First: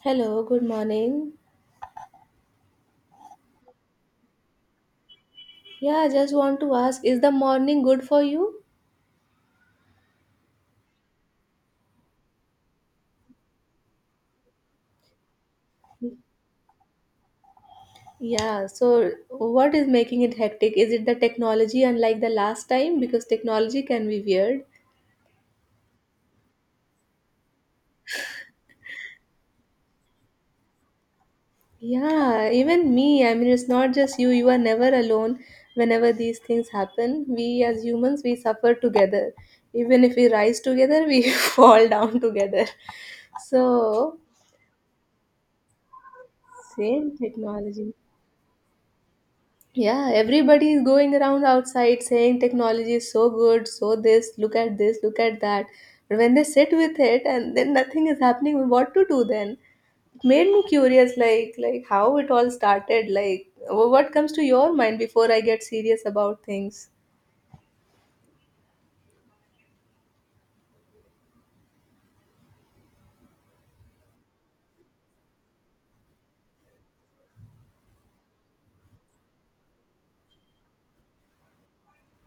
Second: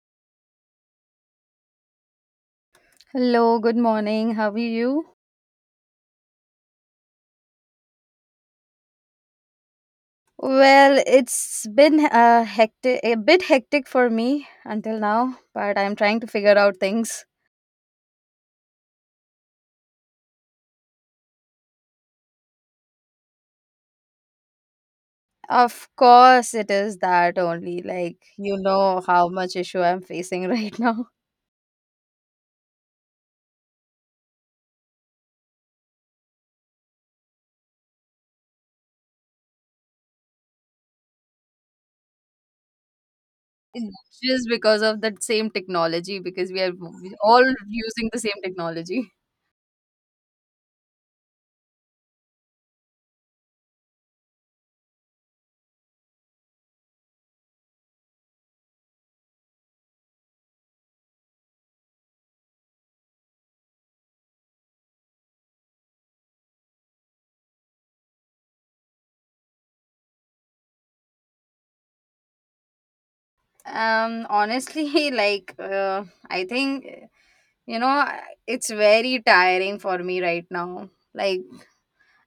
Hello, good morning. Hello, good morning. How are you? Yeah, I just want to ask, is the morning good for you? Well, it's been a bit hectic for me until now, but I'm trying to figure out things. Yeah, so what is making it hectic? Is it the technology unlike the last time? Because technology can be weird. Of course, it is that only, like, you know how much issue I'm facing right now. Yeah, even me. I mean, it's not just you. You are never alone whenever these things happen. We as humans, we suffer together. Even if we rise together, we fall down together. It's So, just because of that same technology because we are same all technology. using the same technology. Yeah, everybody is going around outside saying technology is so good, so this, look at that. But when they sit with it and then nothing is happening, what to do then? It made me curious, like how it all started. Like, what comes to your mind before I get serious about things? Honestly, I think you know it's very tiring for me right now. Like,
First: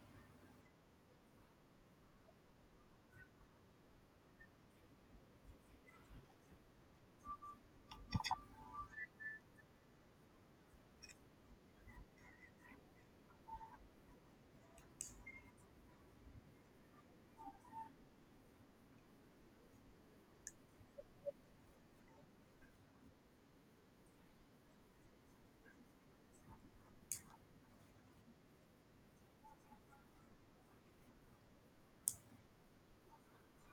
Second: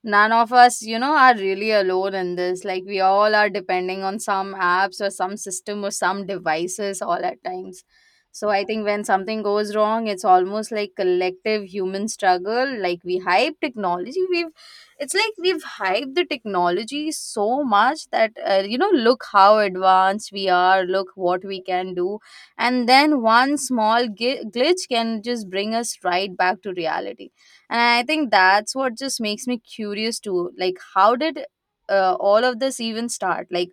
none of us, you know, are really alone in this. Like, we all are depending on some apps or some system or some devices all at times. So I think when something goes wrong, it's almost like collective human struggle. Like, we hype technology we've it's like we've hyped the technology so much that, you know, look how advanced we are, look what we can do. And then one small glitch can just bring us right back to reality. And I think that's what just makes me curious too, like, how did, all of this even start? Like,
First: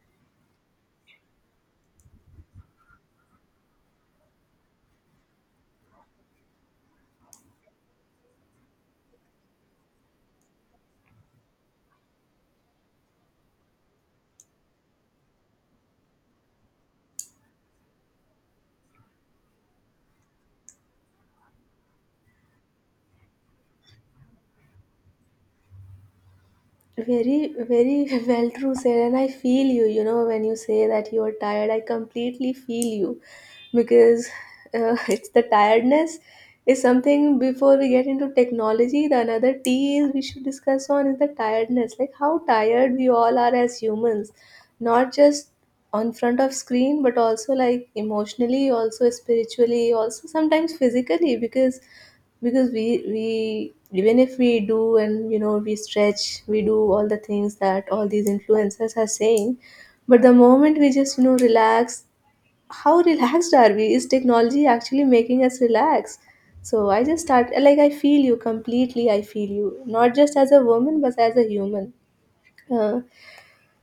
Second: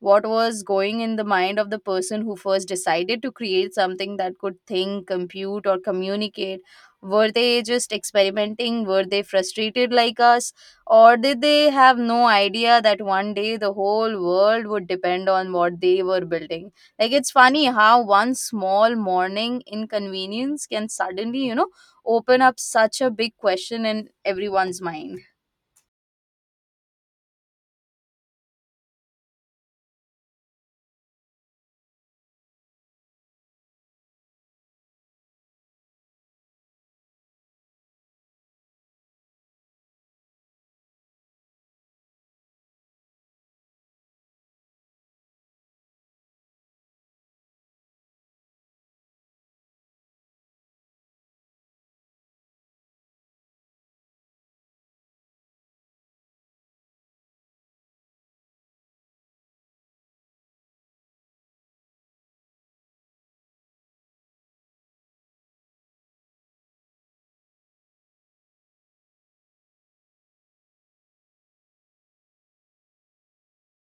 what was going in the mind of the person who first decided to create something that could think, compute, or communicate? Were they just experimenting? Were they frustrated like us? Or did they have no idea that one day the whole world would depend on what they were building? Like, it's funny how one small morning inconvenience can suddenly, you know, open up such a big question in everyone's mind. Very, very well true, sir. And I feel you, when you say that you are tired, I completely feel you because it's the tiredness is something before we get into technology. The another T is we should discuss on is the tiredness, like how tired we all are as humans, not just on front of screen, but also like emotionally, also spiritually, also sometimes physically, because we even if we do, and we stretch, we do all the things that all these influencers are saying. But the moment we just relax, how relaxed are we? Is technology actually making us relax? So I just start, like, I feel you completely. I feel you not just as a woman but as a human. Uh,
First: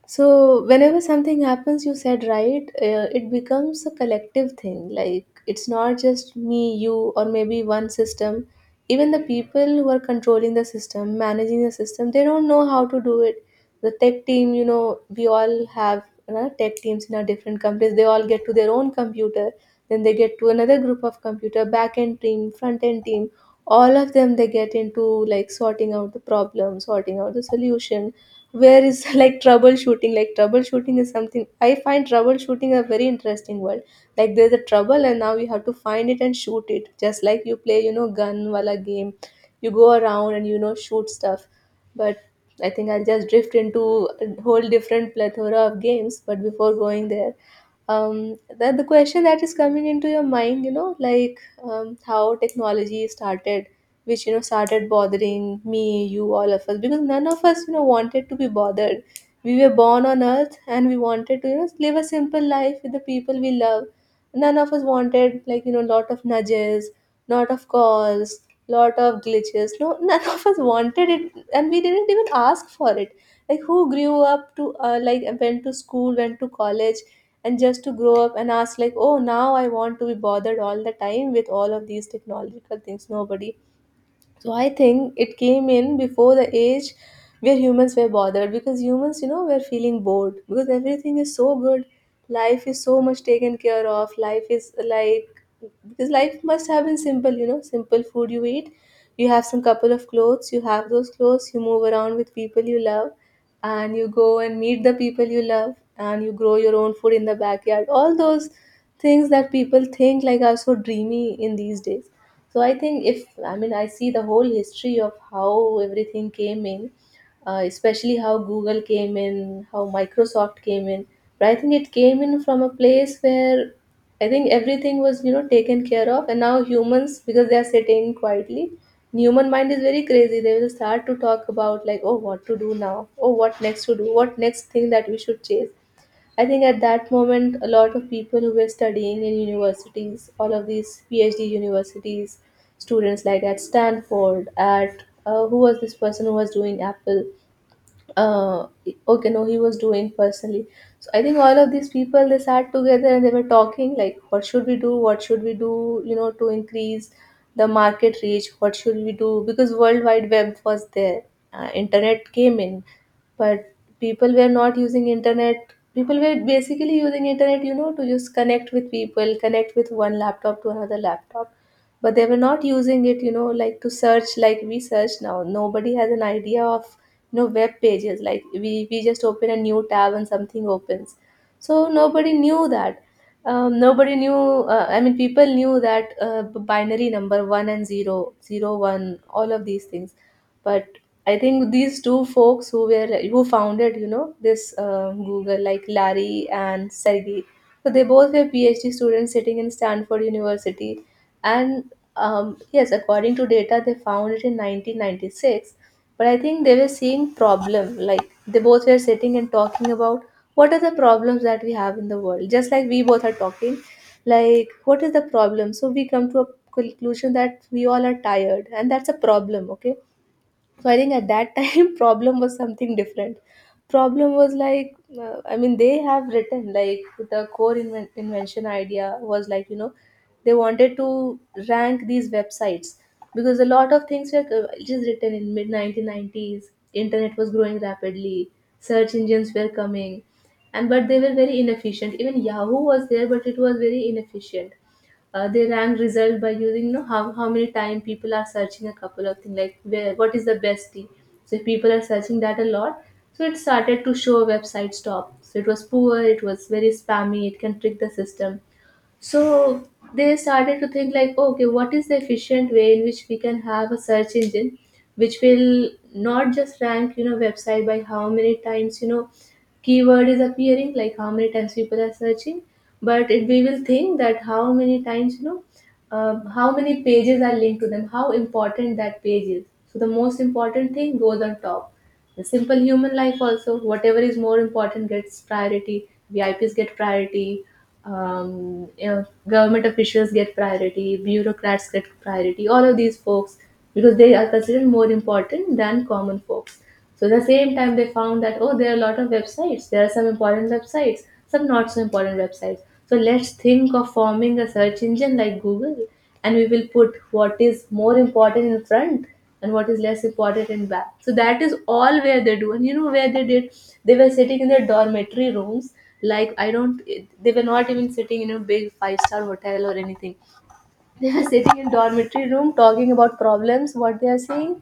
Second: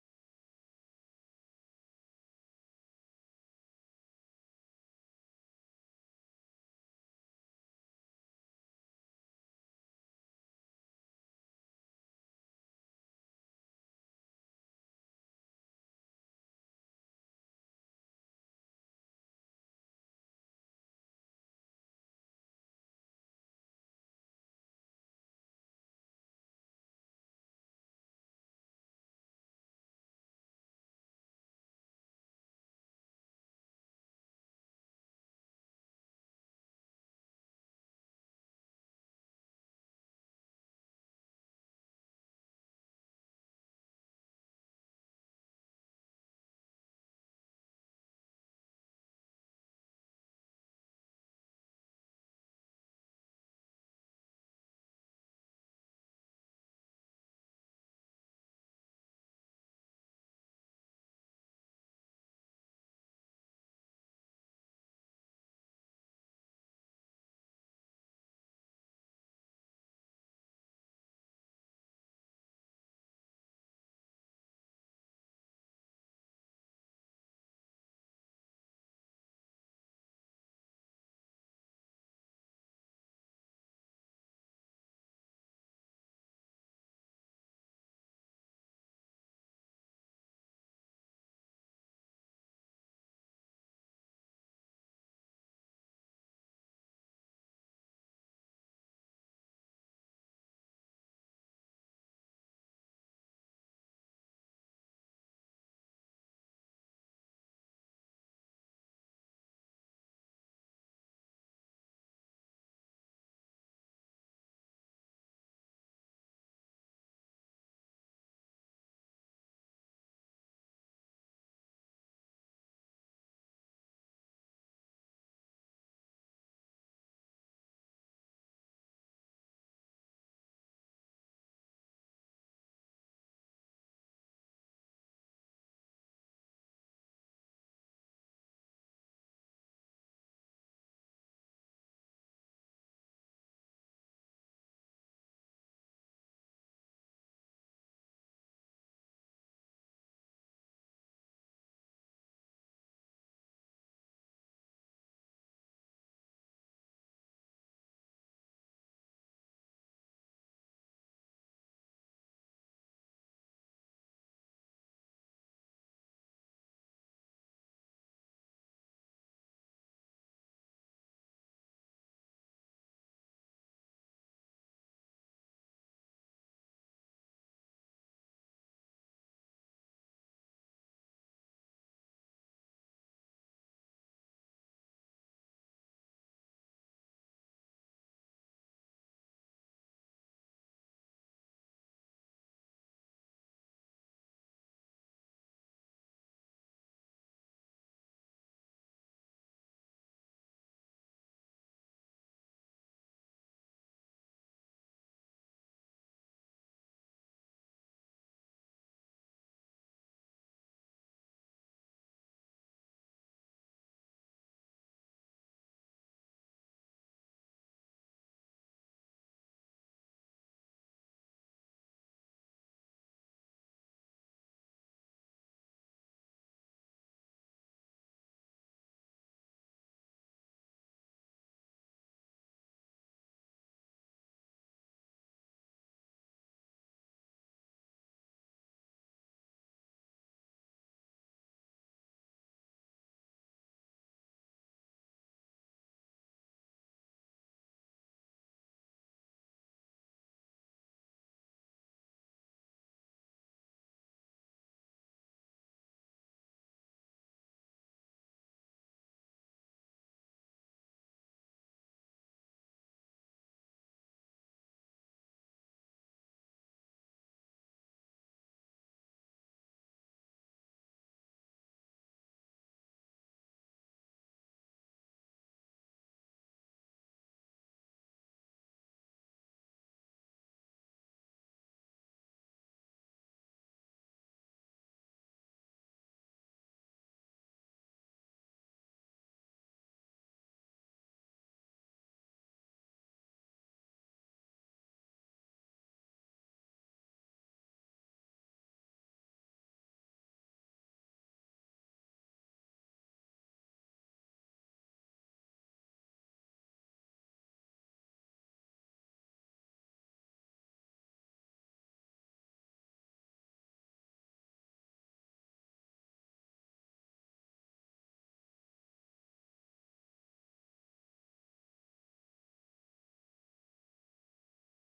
so whenever something happens, you said right, it becomes a collective thing. Like it's not just me, you, or maybe one system. Even the people who are controlling the system, managing the system, they don't know how to do it. The tech team, we all have tech teams in our different companies. They all get to their own computer, then they get to another group of computer, back end team, front end team. All of them, they get into, like, sorting out the problem, sorting out the solution. Where is like troubleshooting, like troubleshooting is something I find? Troubleshooting, a very interesting world. Like, there's a trouble and now you have to find it and shoot it, just like you play, gun wala game. You go around and, shoot stuff. But I think I'll just drift into a whole different plethora of games. But before going there, that the question that is coming into your mind, like, how technology started, which, started bothering me, you, all of us, because none of us, wanted to be bothered. We were born on earth and we wanted to, live a simple life with the people we love. None of us wanted, like, lot of nudges, lot of calls, lot of glitches. No, none of us wanted it, and we didn't even ask for it. Like, who grew up to, like, went to school, went to college, and just to grow up and ask like, oh, now I want to be bothered all the time with all of these technological things? Nobody. So I think it came in before the age where humans were bothered, because humans, were feeling bored because everything is so good. Life is so much taken care of. Life is like, because life must have been simple, simple food you eat. You have some couple of clothes, you have those clothes, you move around with people you love, and you go and meet the people you love, and you grow your own food in the backyard. All those things that people think like are so dreamy in these days. So I think, if, I mean, I see the whole history of how everything came in, especially how Google came in, how Microsoft came in. But I think it came in from a place where, I think, everything was, taken care of, and now humans, because they are sitting quietly. Human mind is very crazy. They will start to talk about like, oh, what to do now? Oh, what next to do? What next thing that we should chase? I think at that moment, a lot of people who were studying in universities, all of these PhD universities, students like at Stanford, at who was this person who was doing Apple? uh okay, no, he was doing personally. So I think all of these people, they sat together and they were talking like, what should we do? What should we do, to increase the market reach? What should we do? Because world wide web was there. Internet came in, but people were not using internet. People were basically using internet, to just connect with people, connect with one laptop to another laptop. But they were not using it, like to search, like we search now. Nobody has an idea of, web pages. Like we just open a new tab and something opens. So nobody knew that. Nobody knew, I mean, people knew that, binary number 1 and zero, 0 1, all of these things. But I think these two folks who founded, this Google, like Larry and Sergey. So they both were PhD students sitting in Stanford University. And yes, according to data, they found it in 1996. But I think they were seeing problem. Like, they both were sitting and talking about what are the problems that we have in the world. Just like we both are talking, like what is the problem? So we come to a conclusion that we all are tired, and that's a problem. Okay, so I think at that time problem was something different. Problem was like, I mean, they have written like, the core invention idea was like, they wanted to rank these websites, because a lot of things were, just written in mid 1990s. Internet was growing rapidly, search engines were coming, and but they were very inefficient. Even Yahoo was there, but it was very inefficient. They rank result by using, how many time people are searching a couple of things, like where, what is the best tea. So if people are searching that a lot, so it started to show websites top. So it was poor, it was very spammy, it can trick the system. So they started to think like, oh, okay, what is the efficient way in which we can have a search engine, which will not just rank, website by how many times, keyword is appearing, like how many times people are searching. But we will think that how many times, how many pages are linked to them, how important that page is. So the most important thing goes on top. The simple human life also, whatever is more important gets priority. VIPs get priority. Government officials get priority, bureaucrats get priority, all of these folks, because they are considered more important than common folks. So at the same time, they found that, oh, there are a lot of websites. There are some important websites, some not so important websites. So let's think of forming a search engine like Google, and we will put what is more important in front and what is less important in back. So that is all where they do. And you know where they did? They were sitting in their dormitory rooms. Like, I don't, they were not even sitting in a big five-star hotel or anything. They were sitting in dormitory room talking about problems, what they are seeing.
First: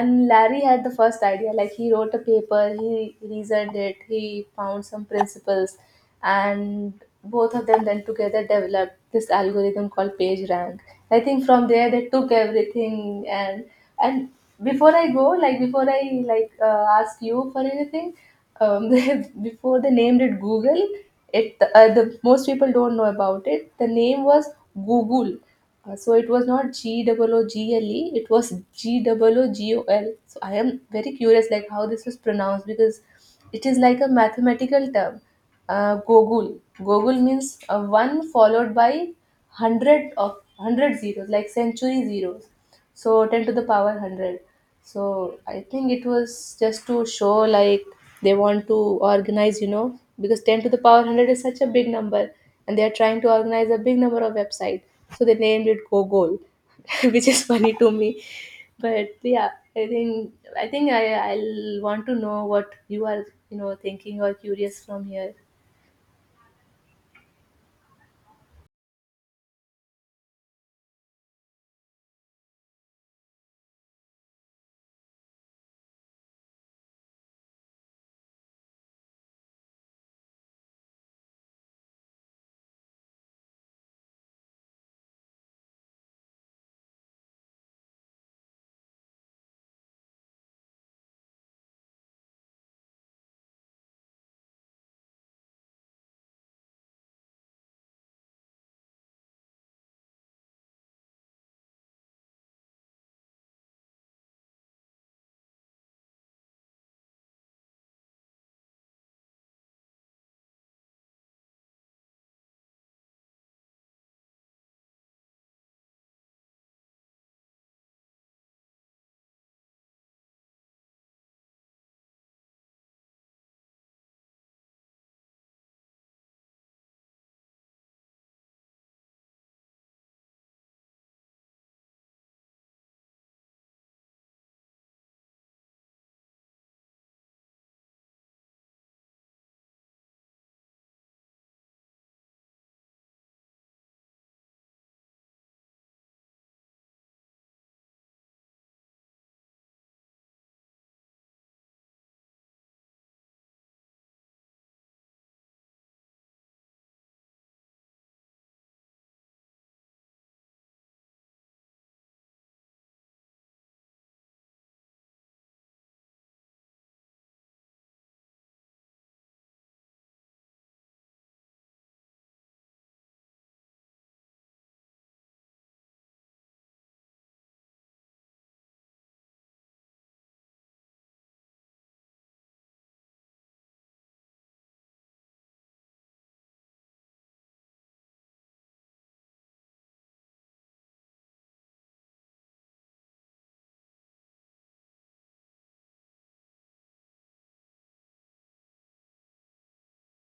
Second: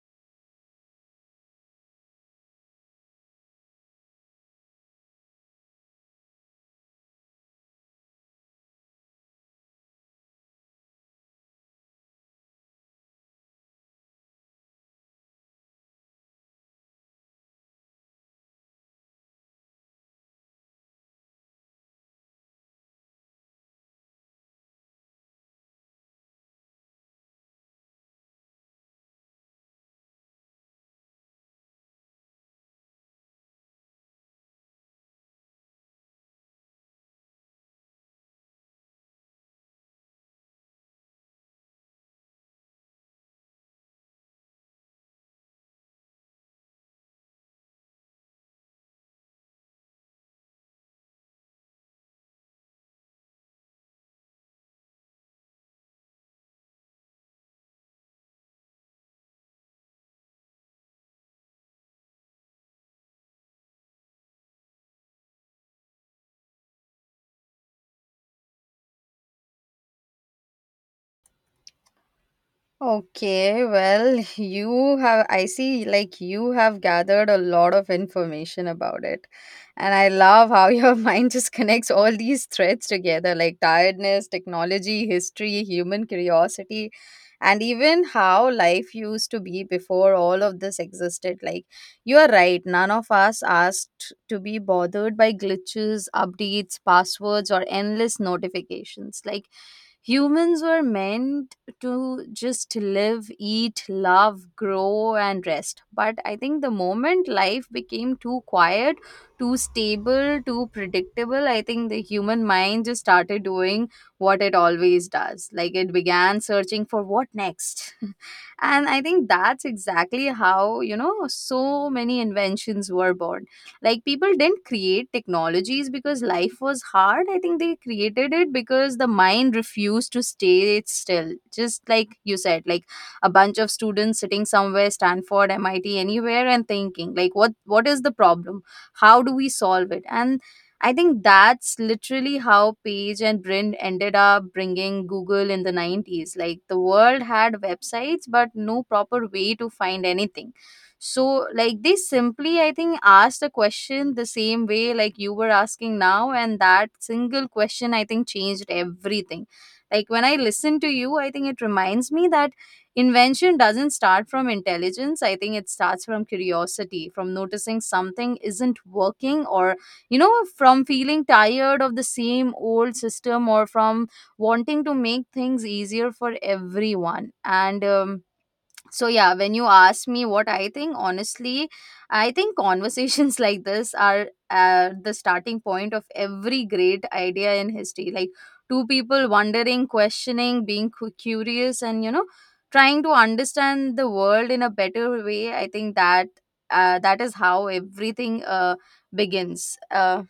And Larry had the first idea. Like, he wrote a paper, he reasoned it, he found some principles, and both of them then together developed this algorithm called PageRank. I think from there, they took everything, and before I go, like before I, like, ask you for anything, before they named it Google. It The most people don't know about it. The name was Google. So it was not GOOGLE, it was GOOGOL. So I am very curious like how this was pronounced, because it is like a mathematical term. Gogul. Gogul means one followed by hundred of hundred zeros, like century zeros. So 10 to the power 100. So I think it was just to show like they want to organize, you know, because 10 to the power 100 is such a big number and they are trying to organize a big number of website, so they named it gogol which is funny to me. But yeah, i think I think I'll want to know what you are, you know, thinking or curious from here. Okay, well, you have, I see, like, you have gathered a lot of information about it. And I love how your mind just connects all these threads together, like tiredness, technology, history, human curiosity, and even how life used to be before all of this existed. Like, you are right, none of us asked to be bothered by glitches, updates, passwords, or endless notifications. Like, humans were meant to just live, eat, love, grow, and rest. But I think the moment life became too quiet, too stable, too predictable, I think the human mind just started doing what it always does. Like, it began searching for what next. And I think that's exactly how, you know, so many inventions were born. Like, people didn't create technologies because life was hard. I think they created it because the mind refused to stay still, just like you said. Like, a bunch of students sitting somewhere, Stanford, MIT, anywhere, and thinking like, what is the problem, how do we solve it? And I think that's literally how Page and Brin ended up bringing Google in the 90s. Like, the world had websites, but no proper way to find anything. So, like, they simply, I think, asked a question the same way, like, you were asking now. And that single question, I think, changed everything. Like, when I listen to you, I think it reminds me that invention doesn't start from intelligence. I think it starts from curiosity, from noticing something isn't working, or, you know, from feeling tired of the same old system, or from wanting to make things easier for everyone. So yeah, when you ask me what I think, honestly, I think conversations like this are, the starting point of every great idea in history. Like, two people wondering, questioning, being curious, and, you know, trying to understand the world in a better way. I think that, that is how everything, begins.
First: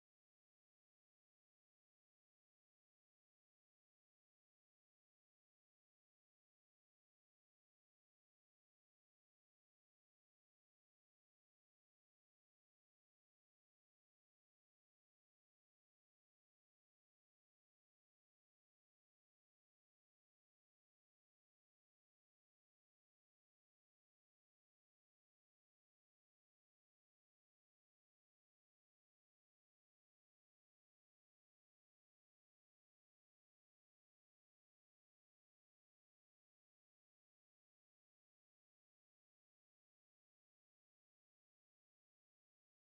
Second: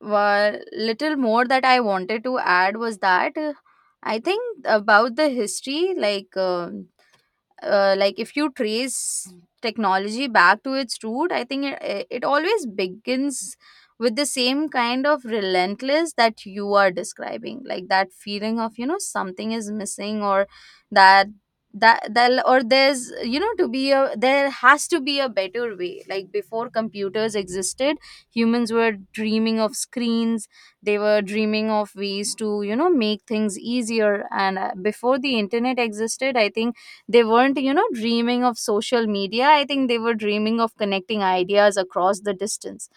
Well, little more that I wanted to add was that, I think about the history, like, if you trace technology back to its root, I think it always begins with the same kind of relentless that you are describing. Like, that feeling of, you know, something is missing, or that that that or there's, you know, to be a, there has to be a better way. Like, before computers existed, humans were dreaming of screens. They were dreaming of ways to, you know, make things easier. And, before the internet existed, I think they weren't, you know, dreaming of social media. I think they were dreaming of connecting ideas across the distance.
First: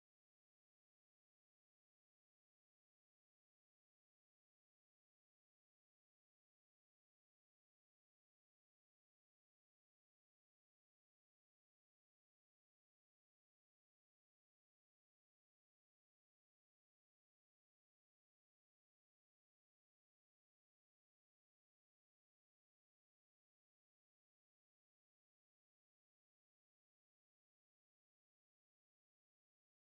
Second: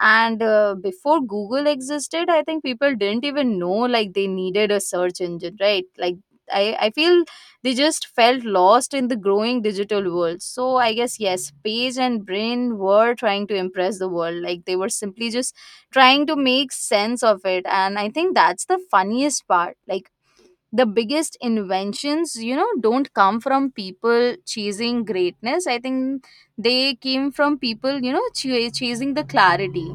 And, before Google existed, I think people didn't even know, like, they needed a search engine, right? Like, I feel they just felt lost in the growing digital world. So I guess yes, Page and Brain were trying to impress the world. Like, they were simply just trying to make sense of it. And I think that's the funniest part. Like, the biggest inventions, you know, don't come from people chasing greatness. I think they came from people, you know, chasing the clarity.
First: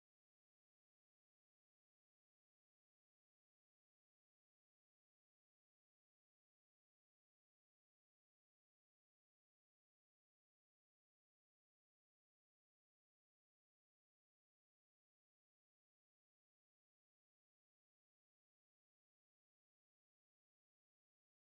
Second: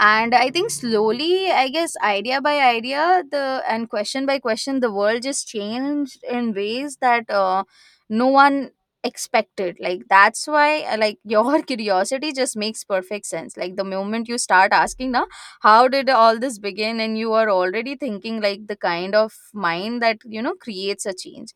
And I think slowly, I guess, idea by idea, the and question by question, the world just changed in ways that, no one expected. Like, that's why, like, your curiosity just makes perfect sense. Like, the moment you start asking now, how did all this begin, and you are already thinking like the kind of mind that, you know, creates a change.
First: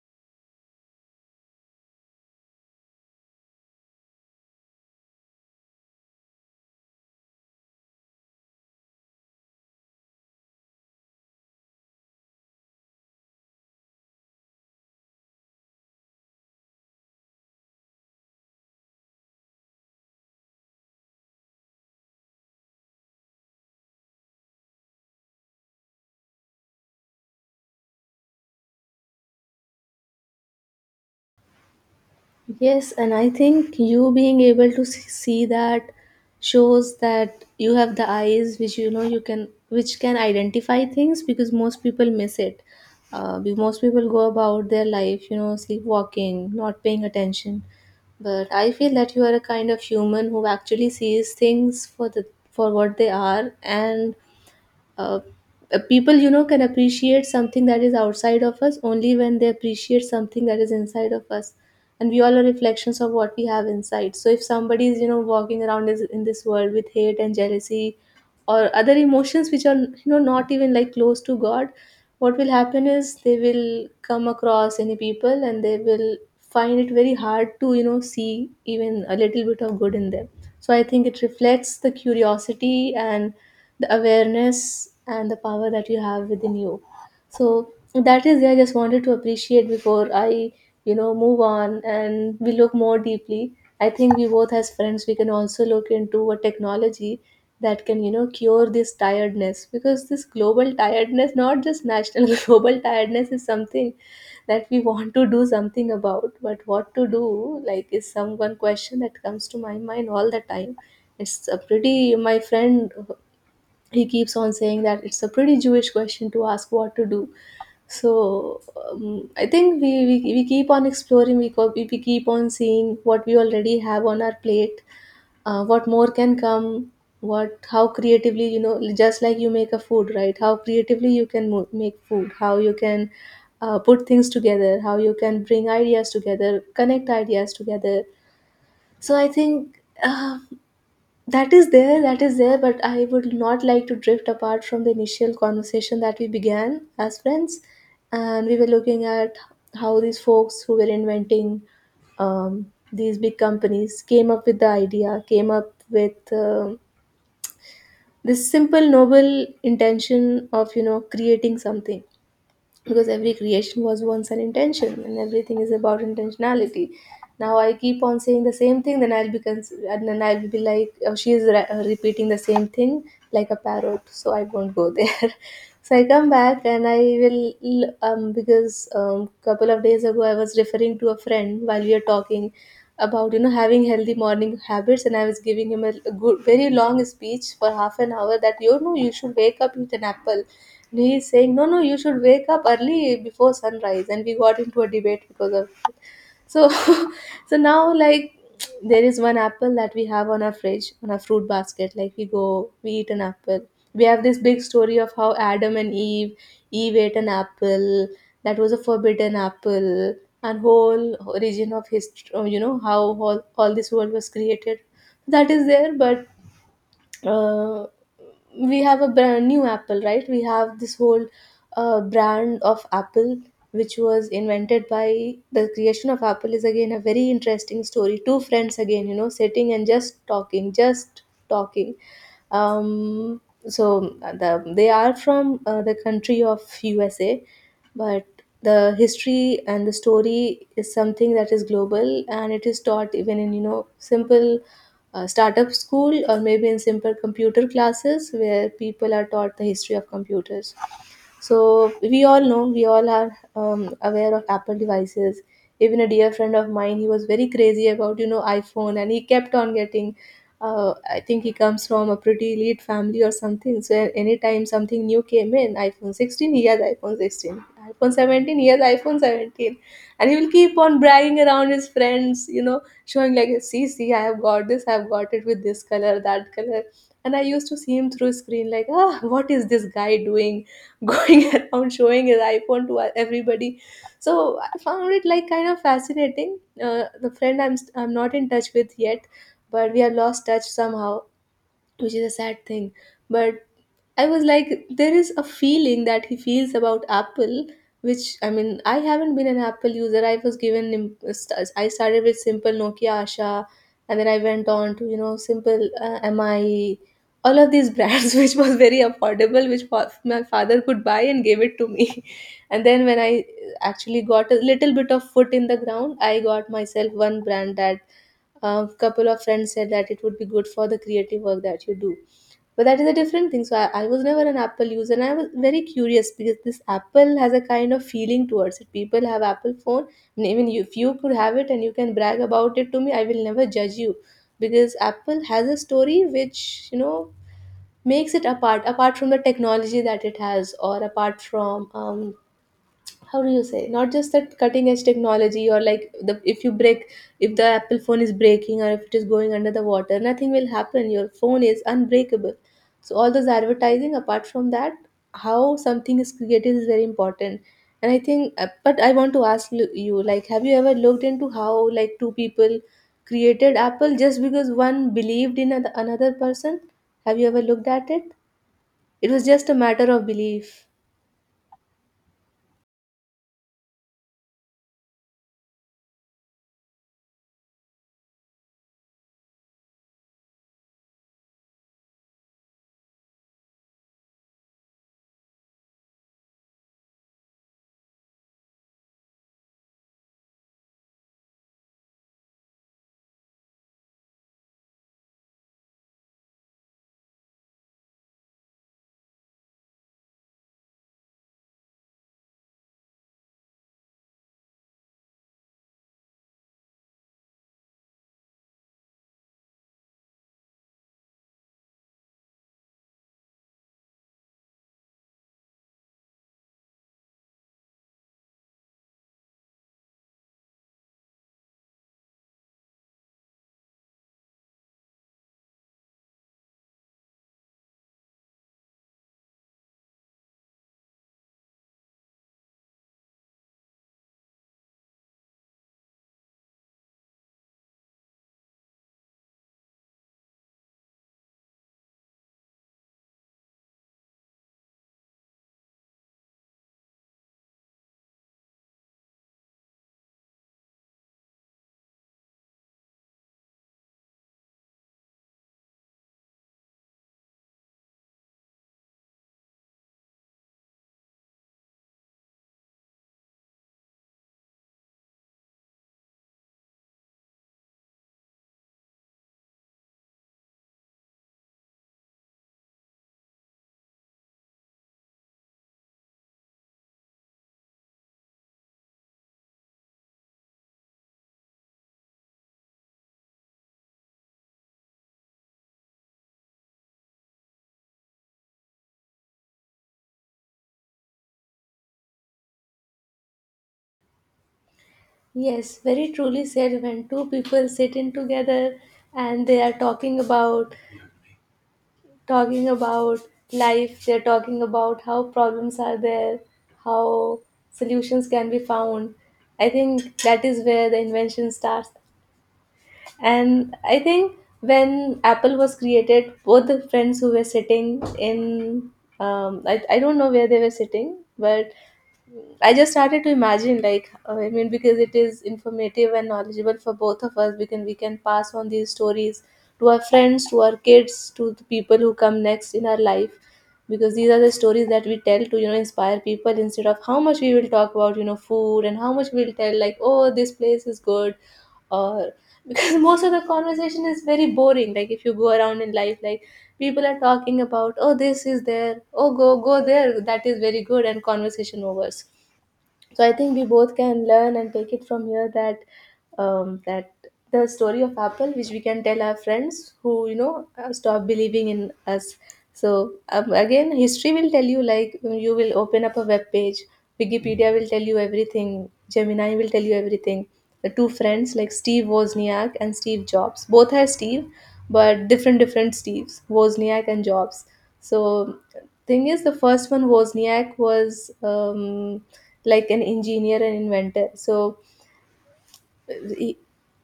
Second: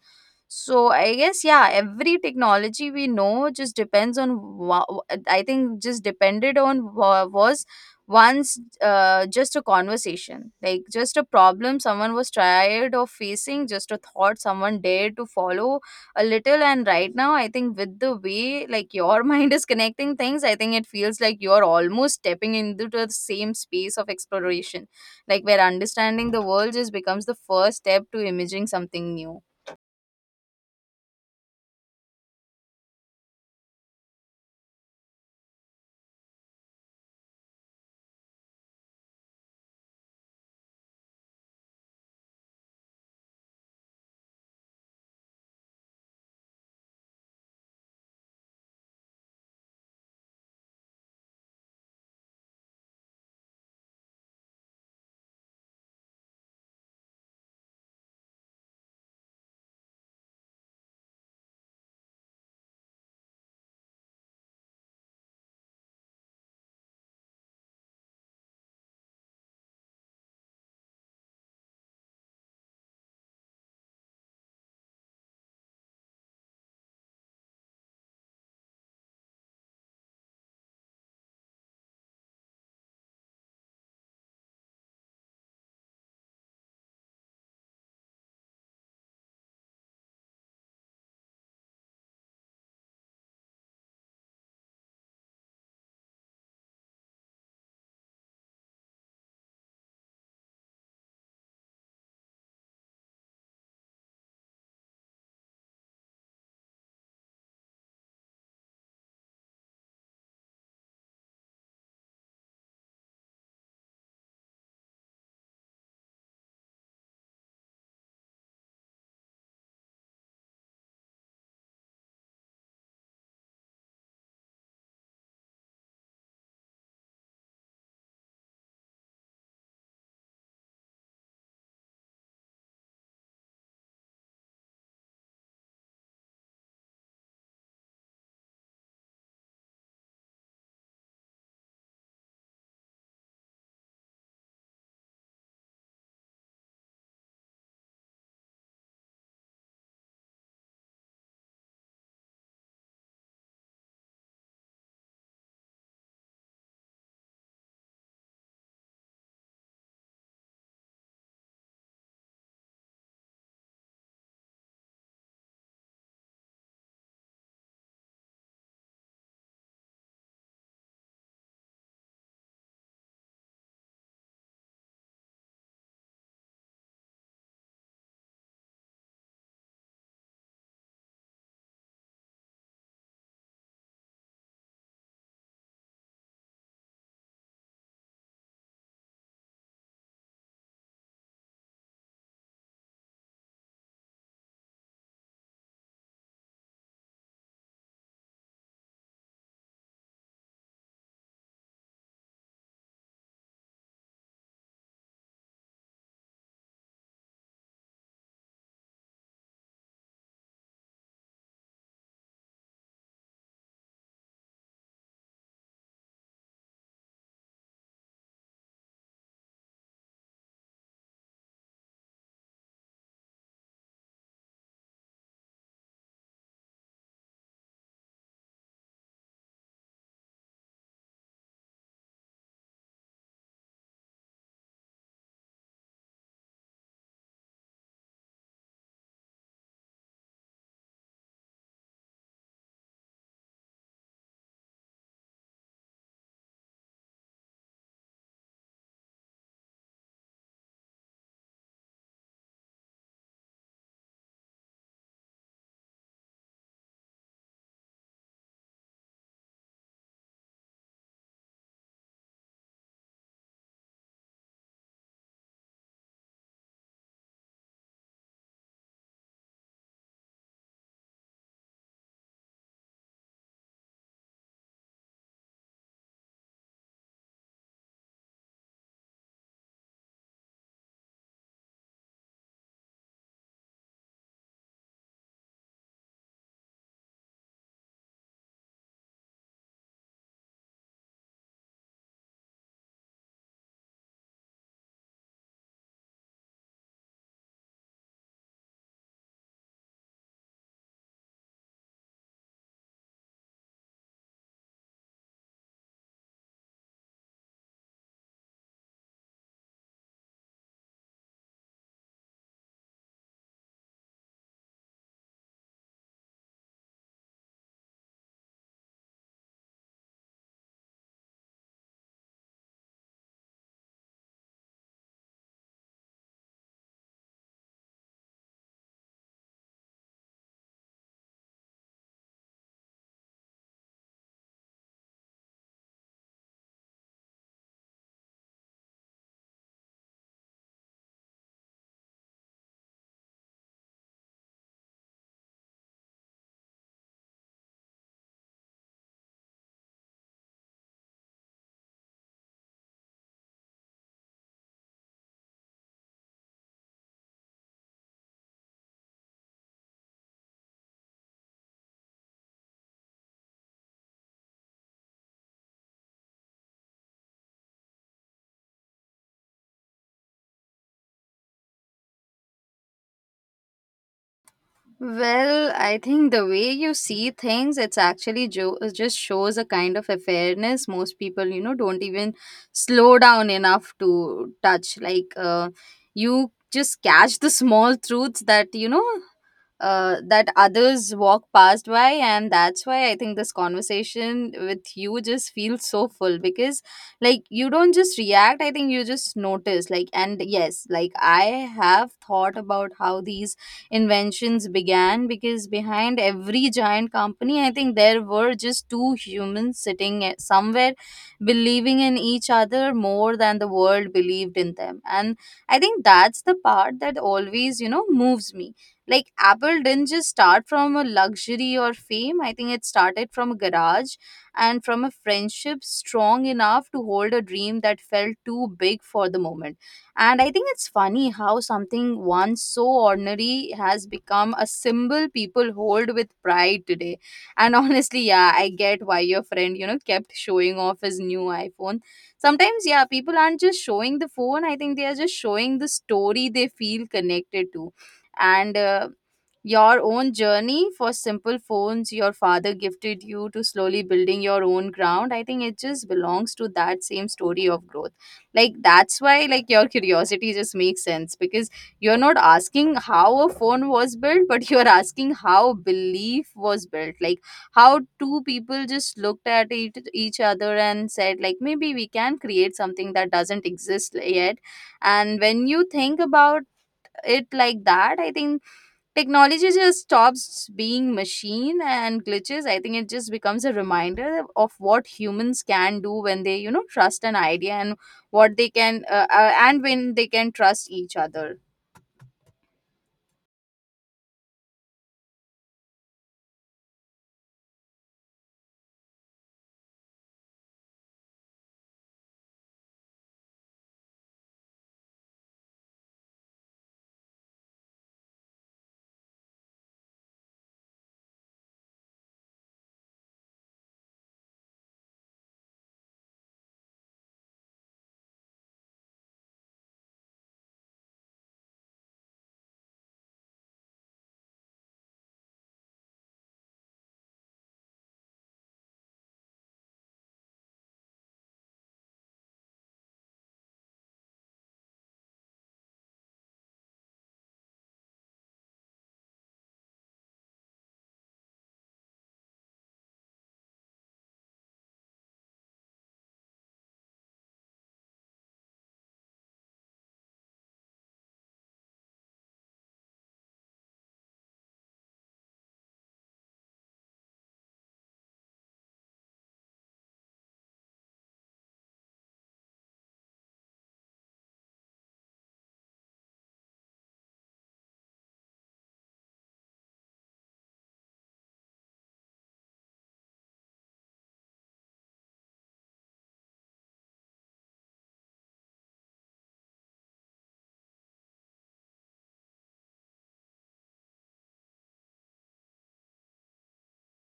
So I guess yeah, every technology we know just depends on I think just depended on was once, just a conversation, like, just a problem someone was tired of facing, just a thought someone dared to follow a little. And right now I think with the way, like, your mind is connecting things, I think it feels like you're almost stepping into the same space of exploration, like, where understanding the world just becomes the first step to imaging something new. Yes, and I think you being able to see that shows that you have the eyes which, you know, you can which can identify things, because most people miss it. Most people go about their life, you know, sleepwalking, not paying attention. But I feel that you are a kind of human who actually sees things for the for what they are. And uh, people, you know, can appreciate something that is outside of us only when they appreciate something that is inside of us. And we all are reflections of what we have inside. So if somebody is, you know, walking around is in this world with hate and jealousy or other emotions which are, you know, not even like close to god, what will happen is they will come across any people and they will find it very hard to, you know, see even a little bit of good in them. So I think it reflects the curiosity and the awareness and the power that you have within you. So that is, I just wanted to appreciate before I, you know, move on and we look more deeply. I think we both as friends we can also look into a technology that can, you know, cure this tiredness, because this global tiredness, not just national, global tiredness is something that we want to do something about. But what to do, like, is some one question that comes to my mind all the time. It's a pretty, my friend, he keeps on saying that it's a pretty Jewish question to ask what to do. So I think we keep on exploring, we, we keep on seeing what we already have on our plate, what more can come, what how creatively, you know, just like you make a food, right? How creatively you can make food, how you can, put things together, how you can bring ideas together, connect ideas together. So I think. That is there, but I would not like to drift apart from the initial conversation that we began as friends. And we were looking at how these folks who were inventing, these big companies came up with the idea, came up with, um, this simple, noble intention of, you know, creating something, because every creation was once an intention and everything is about intentionality. Now I keep on saying the same thing, then I'll be cons- and then I'll be like, oh, she is repeating the same thing like a parrot, so I won't go there. So I come back and I because couple of days ago I was referring to a friend while we were talking about, you know, having healthy morning habits, and I was giving him a good, very long speech for half an hour that, you know, you should wake up, eat an apple, and he is saying, no, no, you should wake up early before sunrise, and we got into a debate because of, so, so now, like, there is one apple that we have on our fridge, on our fruit basket. Like, we go, we eat an apple. We have this big story of how Adam and Eve, Eve ate an apple that was a forbidden apple, and whole origin of history. You know how all this world was created. That is there, but, uh, we have a brand new apple, right? We have this whole, brand of apple which was invented by the creation of apple is again a very interesting story. Two friends again, you know, sitting and just talking, just talking, um, so, they are from, the country of USA. But the history and the story is something that is global, and it is taught even in, you know, simple, startup school or maybe in simple computer classes where people are taught the history of computers. So we all know, we all are, aware of Apple devices. Even a dear friend of mine, he was very crazy about, you know, iPhone, and he kept on getting. I think he comes from a pretty elite family or something. So anytime something new came in, iPhone 16, he has iPhone 16. iPhone 17, he has iPhone 17, and he will keep on bragging around his friends, you know, showing like, see, see, I have got this, I have got it with this color, that color. And I used to see him through screen like, ah, what is this guy doing? Going around showing his iPhone to everybody. So I found it like kind of fascinating. Uh, the friend I'm not in touch with yet, but we have lost touch somehow, which is a sad thing. But I was like, there is a feeling that he feels about Apple, which, I mean, I haven't been an Apple user. I was given, I started with simple Nokia Asha, and then I went on to, you know, simple, MI, all of these brands, which was very affordable, which my father could buy and gave it to me. And then when I actually got a little bit of foot in the ground, I got myself one brand that a couple of friends said that it would be good for the creative work that you do, but that is a different thing. So I was never an Apple user, and I was very curious because this Apple has a kind of feeling towards it. People have Apple phone, and even if you could have it and you can brag about it to me, I will never judge you, because Apple has a story which, you know, makes it apart from the technology that it has, or apart from, how do you say, not just that cutting edge technology, or like the, if you break, if the Apple phone is breaking or if it is going under the water, nothing will happen, your phone is unbreakable. So all those advertising apart from that, how something is created is very important. And I think, but I want to ask you, like, have you ever looked into how like two people created Apple just because one believed in another person? Have you ever looked at it? It was just a matter of belief. Well, I think the way you see things, it's actually just shows a kind of a fairness. Most people, you know, don't even slow down enough to touch. Like, you just catch the small truths that, you know, that others walk past by. And that's why I think this conversation with you just feels so full, because, like, you don't just react, I think you just notice. Like, and yes, like, I have thought about how these inventions began, because behind every giant company, I think there were just two humans sitting somewhere, believing in each other more than the world believed in them. And I think that's the part that always, you know, moves me. Like, Apple didn't just start from a luxury or fame. I think it started from a garage and from a friendship strong enough to hold a dream that felt too big for the moment. And I think it's funny how something once so ordinary has become a symbol people hold with pride today. And honestly, yeah, I get why your friend, you know, kept showing off his new iPhone. Sometimes, yeah, people aren't just showing the phone. I think they are just showing the story they feel connected to. And, your own journey for simple phones your father gifted you to slowly building your own ground, I think it just belongs to that same story of growth. Like, that's why, like, your curiosity just makes sense because you're not asking how a phone was built, but you're asking how belief was built. Like, how two people just looked at each other and said, like, maybe we can create something that doesn't exist yet. And when you think about it like that, I think technology just stops being machine and glitches. I think it just becomes a reminder of what humans can do when they, you know, trust an idea, and what they can, and when they can trust each other. Yes, very truly said, when two people sit in together and they are talking about life, they're talking about how problems are there, how solutions can be found. I think that is where the invention starts. And I think when Apple was created, both the friends who were sitting in, I don't know where they were sitting, but I just started to imagine, like, I mean, because it is informative and knowledgeable for both of us, we, can, we can pass on these stories to our friends, to our kids, to the people who come next in our life. Because these are the stories that we tell to, you know, inspire people, instead of how much we will talk about, you know, food and how much we'll tell, like, oh, this place is good or because most of the conversation is very boring. Like if you go around in life, like, people are talking about, oh, this is there, oh, go go there, that is very good, and conversation overs. So I think we both can learn and take it from here that, that the story of Apple, which we can tell our friends who, you know, stop believing in us. So, again history will tell you, like, when you will open up a web page, Wikipedia will tell you everything, Gemini will tell you everything. The two friends, like, Steve Wozniak and Steve Jobs, both are Steve, but different different Steves, Wozniak and Jobs. So thing is, the first one, Wozniak, was, like an engineer and inventor. So he,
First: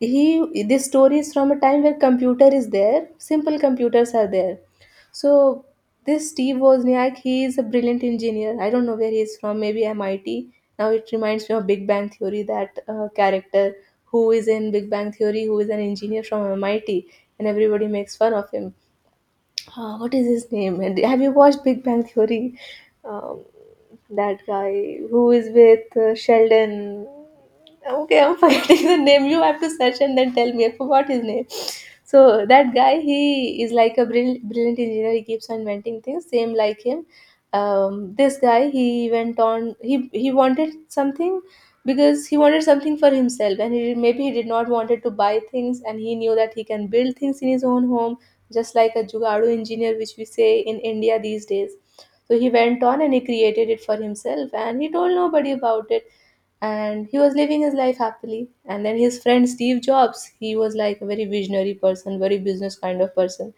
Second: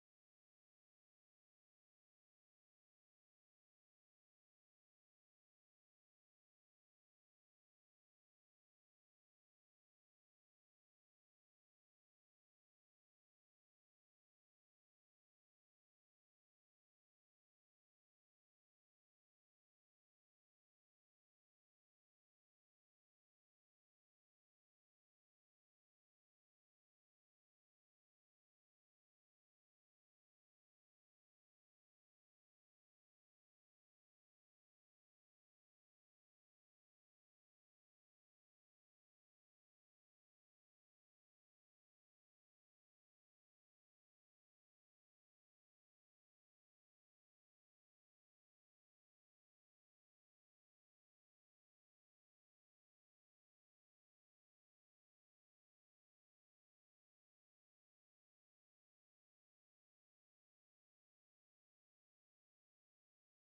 he this story is from a time where computer is there, simple computers are there. So this Steve Wozniak, he is a brilliant engineer. I don't know where he is from, maybe MIT. Now it reminds me of Big Bang Theory, that, character who is in Big Bang Theory, who is an engineer from MIT, and everybody makes fun of him, what is his name? And have you watched Big Bang Theory? Um, that guy who is with, Sheldon. Okay, I'm forgetting the name. You have to search and then tell me. I forgot his name. So that guy, he is like a brilliant engineer. He keeps on inventing things, same like him. This guy, he went on. He wanted something because he wanted something for himself, and maybe he did not wanted to buy things, and he knew that he can build things in his own home just like a Jugaad engineer, which we say in India these days. So he went on and he created it for himself and he told nobody about it, and he was living his life happily. And then his friend Steve Jobs, he was like a very visionary person, very business kind of person.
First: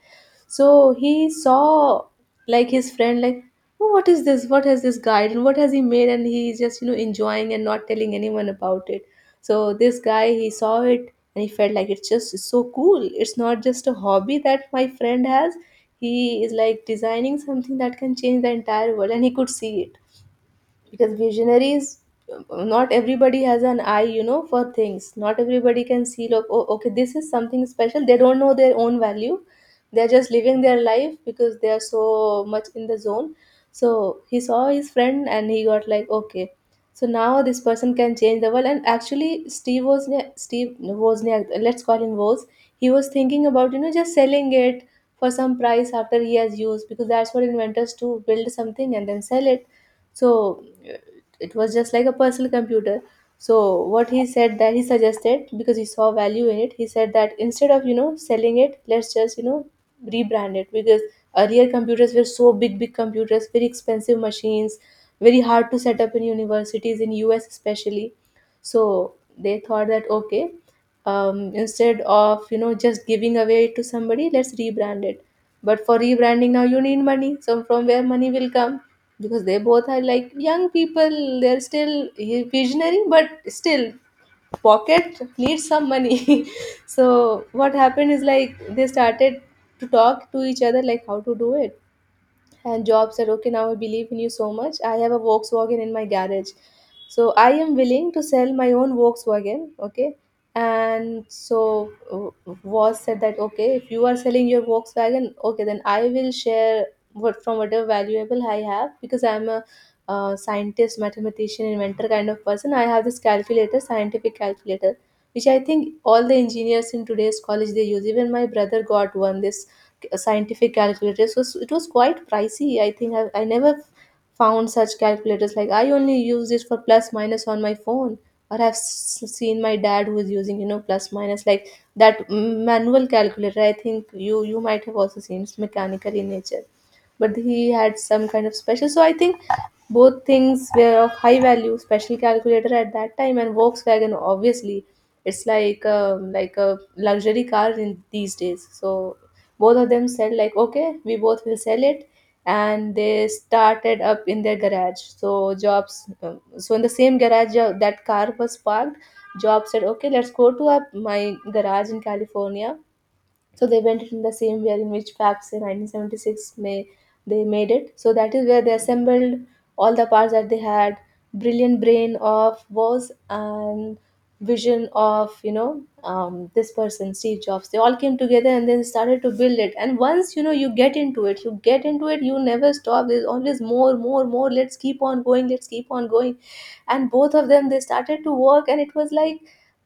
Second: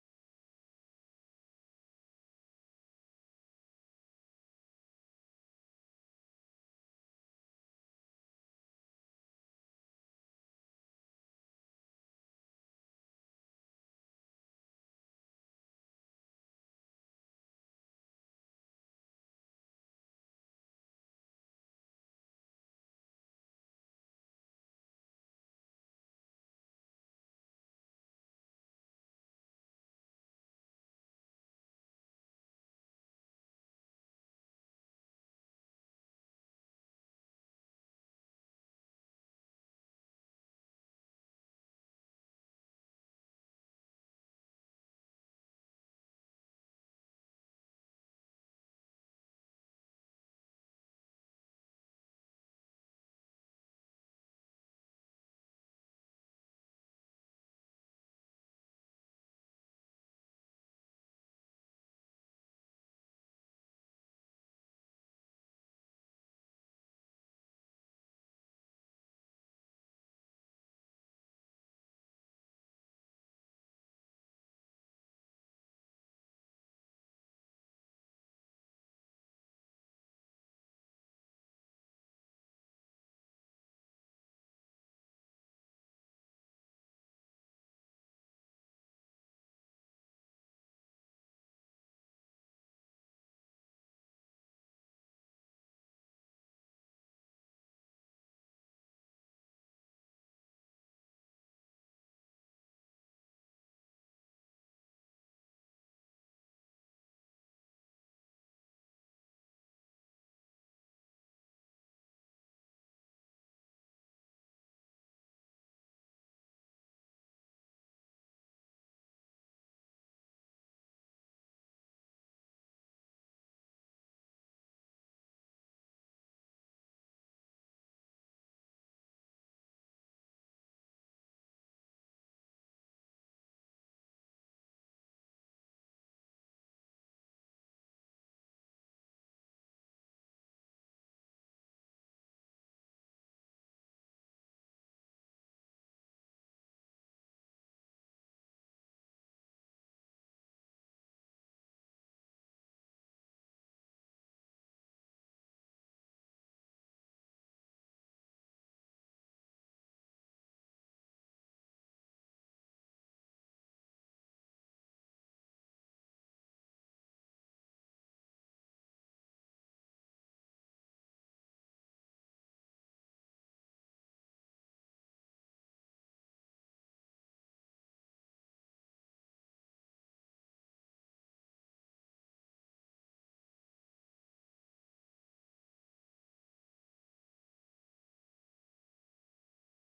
So he saw, like, his friend, like, "Oh, what is this? What has this guy, and what has he made? And he's just, enjoying and not telling anyone about it." So this guy, he saw it and he felt like it's just so cool. It's not just a hobby that my friend has, he is like designing something that can change the entire world. And he could see it because visionaries, not everybody has an eye, for things. Not everybody can see, look, oh, okay, this is something special. They don't know their own value. They're just living their life because they are so much in the zone. So he saw his friend and he got like, okay, so now this person can change the world. And actually, Steve Wozniak, let's call him Woz, he was thinking about, just selling it for some price after he has used, because that's what inventors do: build something and then sell it. So uh, it was just like a personal computer. So what he said, that he suggested, because he saw value in it, he said that instead of, selling it, let's just, rebrand it. Because earlier computers were so big, computers, very expensive machines, very hard to set up in universities, in US especially. So they thought that, okay, instead of, just giving away it to somebody, let's rebrand it. But for rebranding, now you need money, so from where money will come? Because they both are like young people, they're still visionary, but still, pocket needs some money. So what happened is, like, they started to talk to each other, like, how to do it. And Job said, okay, now I believe in you so much, I have a Volkswagen in my garage, so I am willing to sell my own Volkswagen, okay. And so Was said that okay, if you are selling your Volkswagen, okay, then I will share what, from whatever valuable I have, because I'm a scientist, mathematician, inventor kind of person. I have this calculator, scientific calculator, which I think all the engineers in today's college, they use. Even my brother got one, this scientific calculator. So it was quite pricey, I think. I never found such calculators. Like, I only use this for plus minus on my phone, or I've seen my dad who is using, plus minus, like that, manual calculator. I think you might have also seen, it's mechanical in nature. But he had some kind of special, so I think both things were of high value, special calculator at that time, and Volkswagen obviously, it's like a luxury car in these days. So both of them said like, okay, we both will sell it. And they started up in their garage. So Jobs, so in the same garage, that car was parked, Job said, okay, let's go to my garage in California. So they went in the same year, in which perhaps in 1976 May they made it. So that is where they assembled all the parts that they had. Brilliant brain of Was and vision of, this person Steve Jobs. They all came together and then started to build it. And once, you get into it, you get into it, you never stop. There's always more, more, more. Let's keep on going. Let's keep on going. And both of them, they started to work, and it was like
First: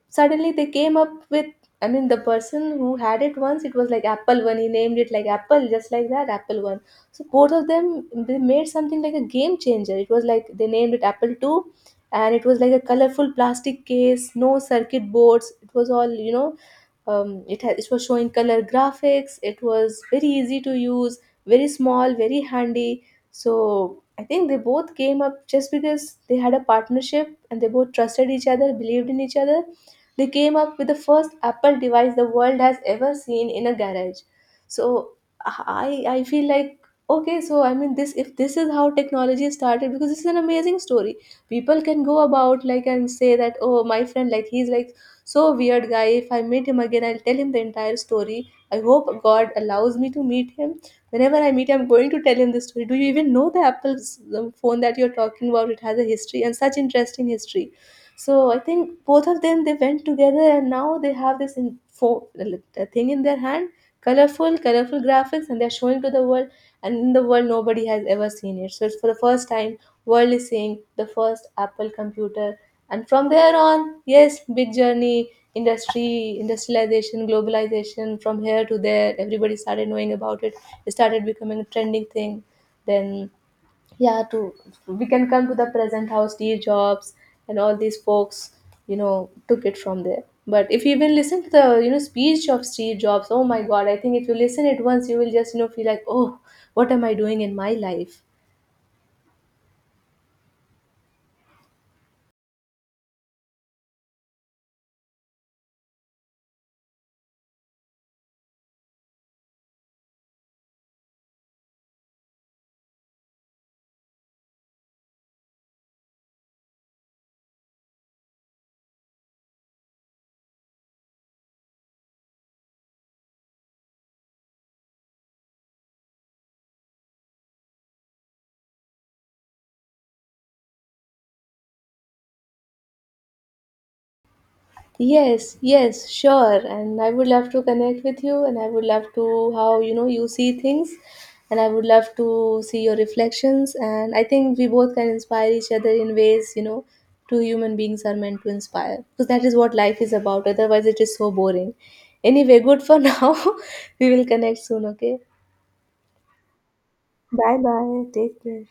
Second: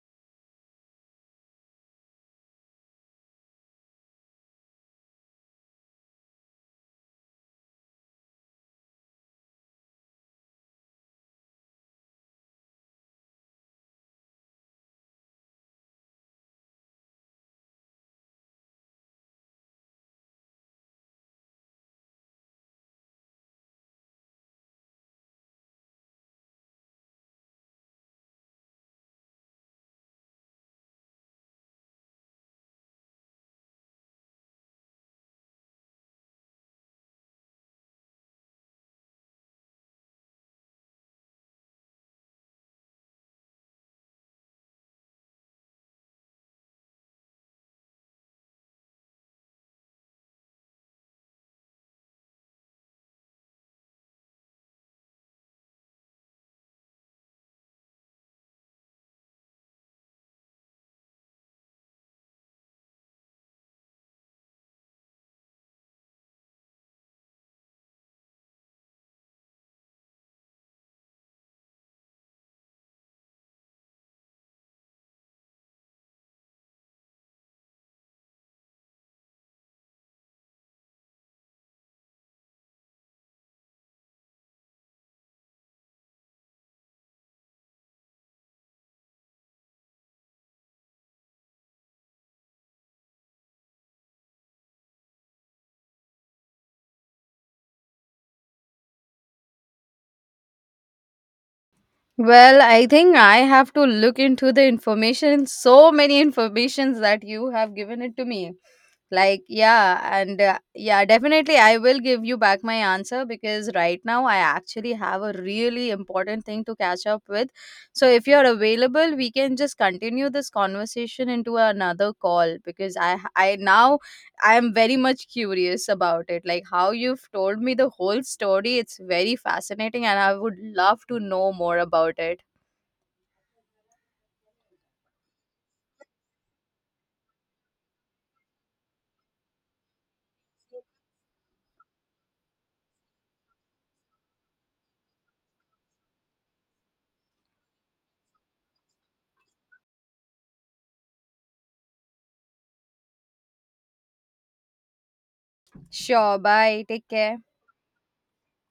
suddenly they came up with, I mean, the person who had it once, it was like Apple One. He named it like Apple, just like that, Apple One. So both of them, they made something like a game changer. It was like they named it Apple Two, and it was like a colorful plastic case, no circuit boards. It was all, it was showing color graphics. It was very easy to use, very small, very handy. So I think they both came up just because they had a partnership and they both trusted each other, believed in each other. They came up with the first Apple device the world has ever seen, in a garage. So I feel like, okay, so I mean, this, if this is how technology started, because this is an amazing story, people can go about like and say that, oh, my friend, like, he's like so weird guy. If I meet him again, I'll tell him the entire story. I hope God allows me to meet him. Whenever I meet him, I'm going to tell him the story. Do you even know the Apple's phone that you're talking about? It has a history, and such interesting history. So I think both of them, they went together, and now they have this in phone, thing in their hand, colorful, colorful graphics, and they're showing to the world. And in the world, nobody has ever seen it. So it's for the first time, world is seeing the first Apple computer. And from there on, yes, big journey, industry industrialization, globalization, from here to there, everybody started knowing about it. It started becoming a trending thing. Then, yeah, to, we can come to the present, how Steve Jobs and all these folks, took it from there. But if you even listen to the, speech of Steve Jobs, oh my god, I think if you listen it once, you will just, feel like, oh, what am I doing in my life? Well, I think I have to look into the information, so many informations that you have given it to me. Like, yeah, and, yeah, definitely I will give you back my answer because right now I actually have a really important thing to catch up with. So if you're available, we can just continue this conversation into another call because I now I am very much curious about it. Like, how you've told me the whole story, it's very fascinating and I would love to know more about it. Yes, yes, sure. And I would love to connect with you, and I would love to how, you see things, and I would love to see your reflections. And I think we both can inspire each other in ways, two human beings are meant to inspire, because that is what life is about. Otherwise, it is so boring. Anyway, good for now. We will connect soon, okay? Sure, bye. Take care. Bye bye. Take care.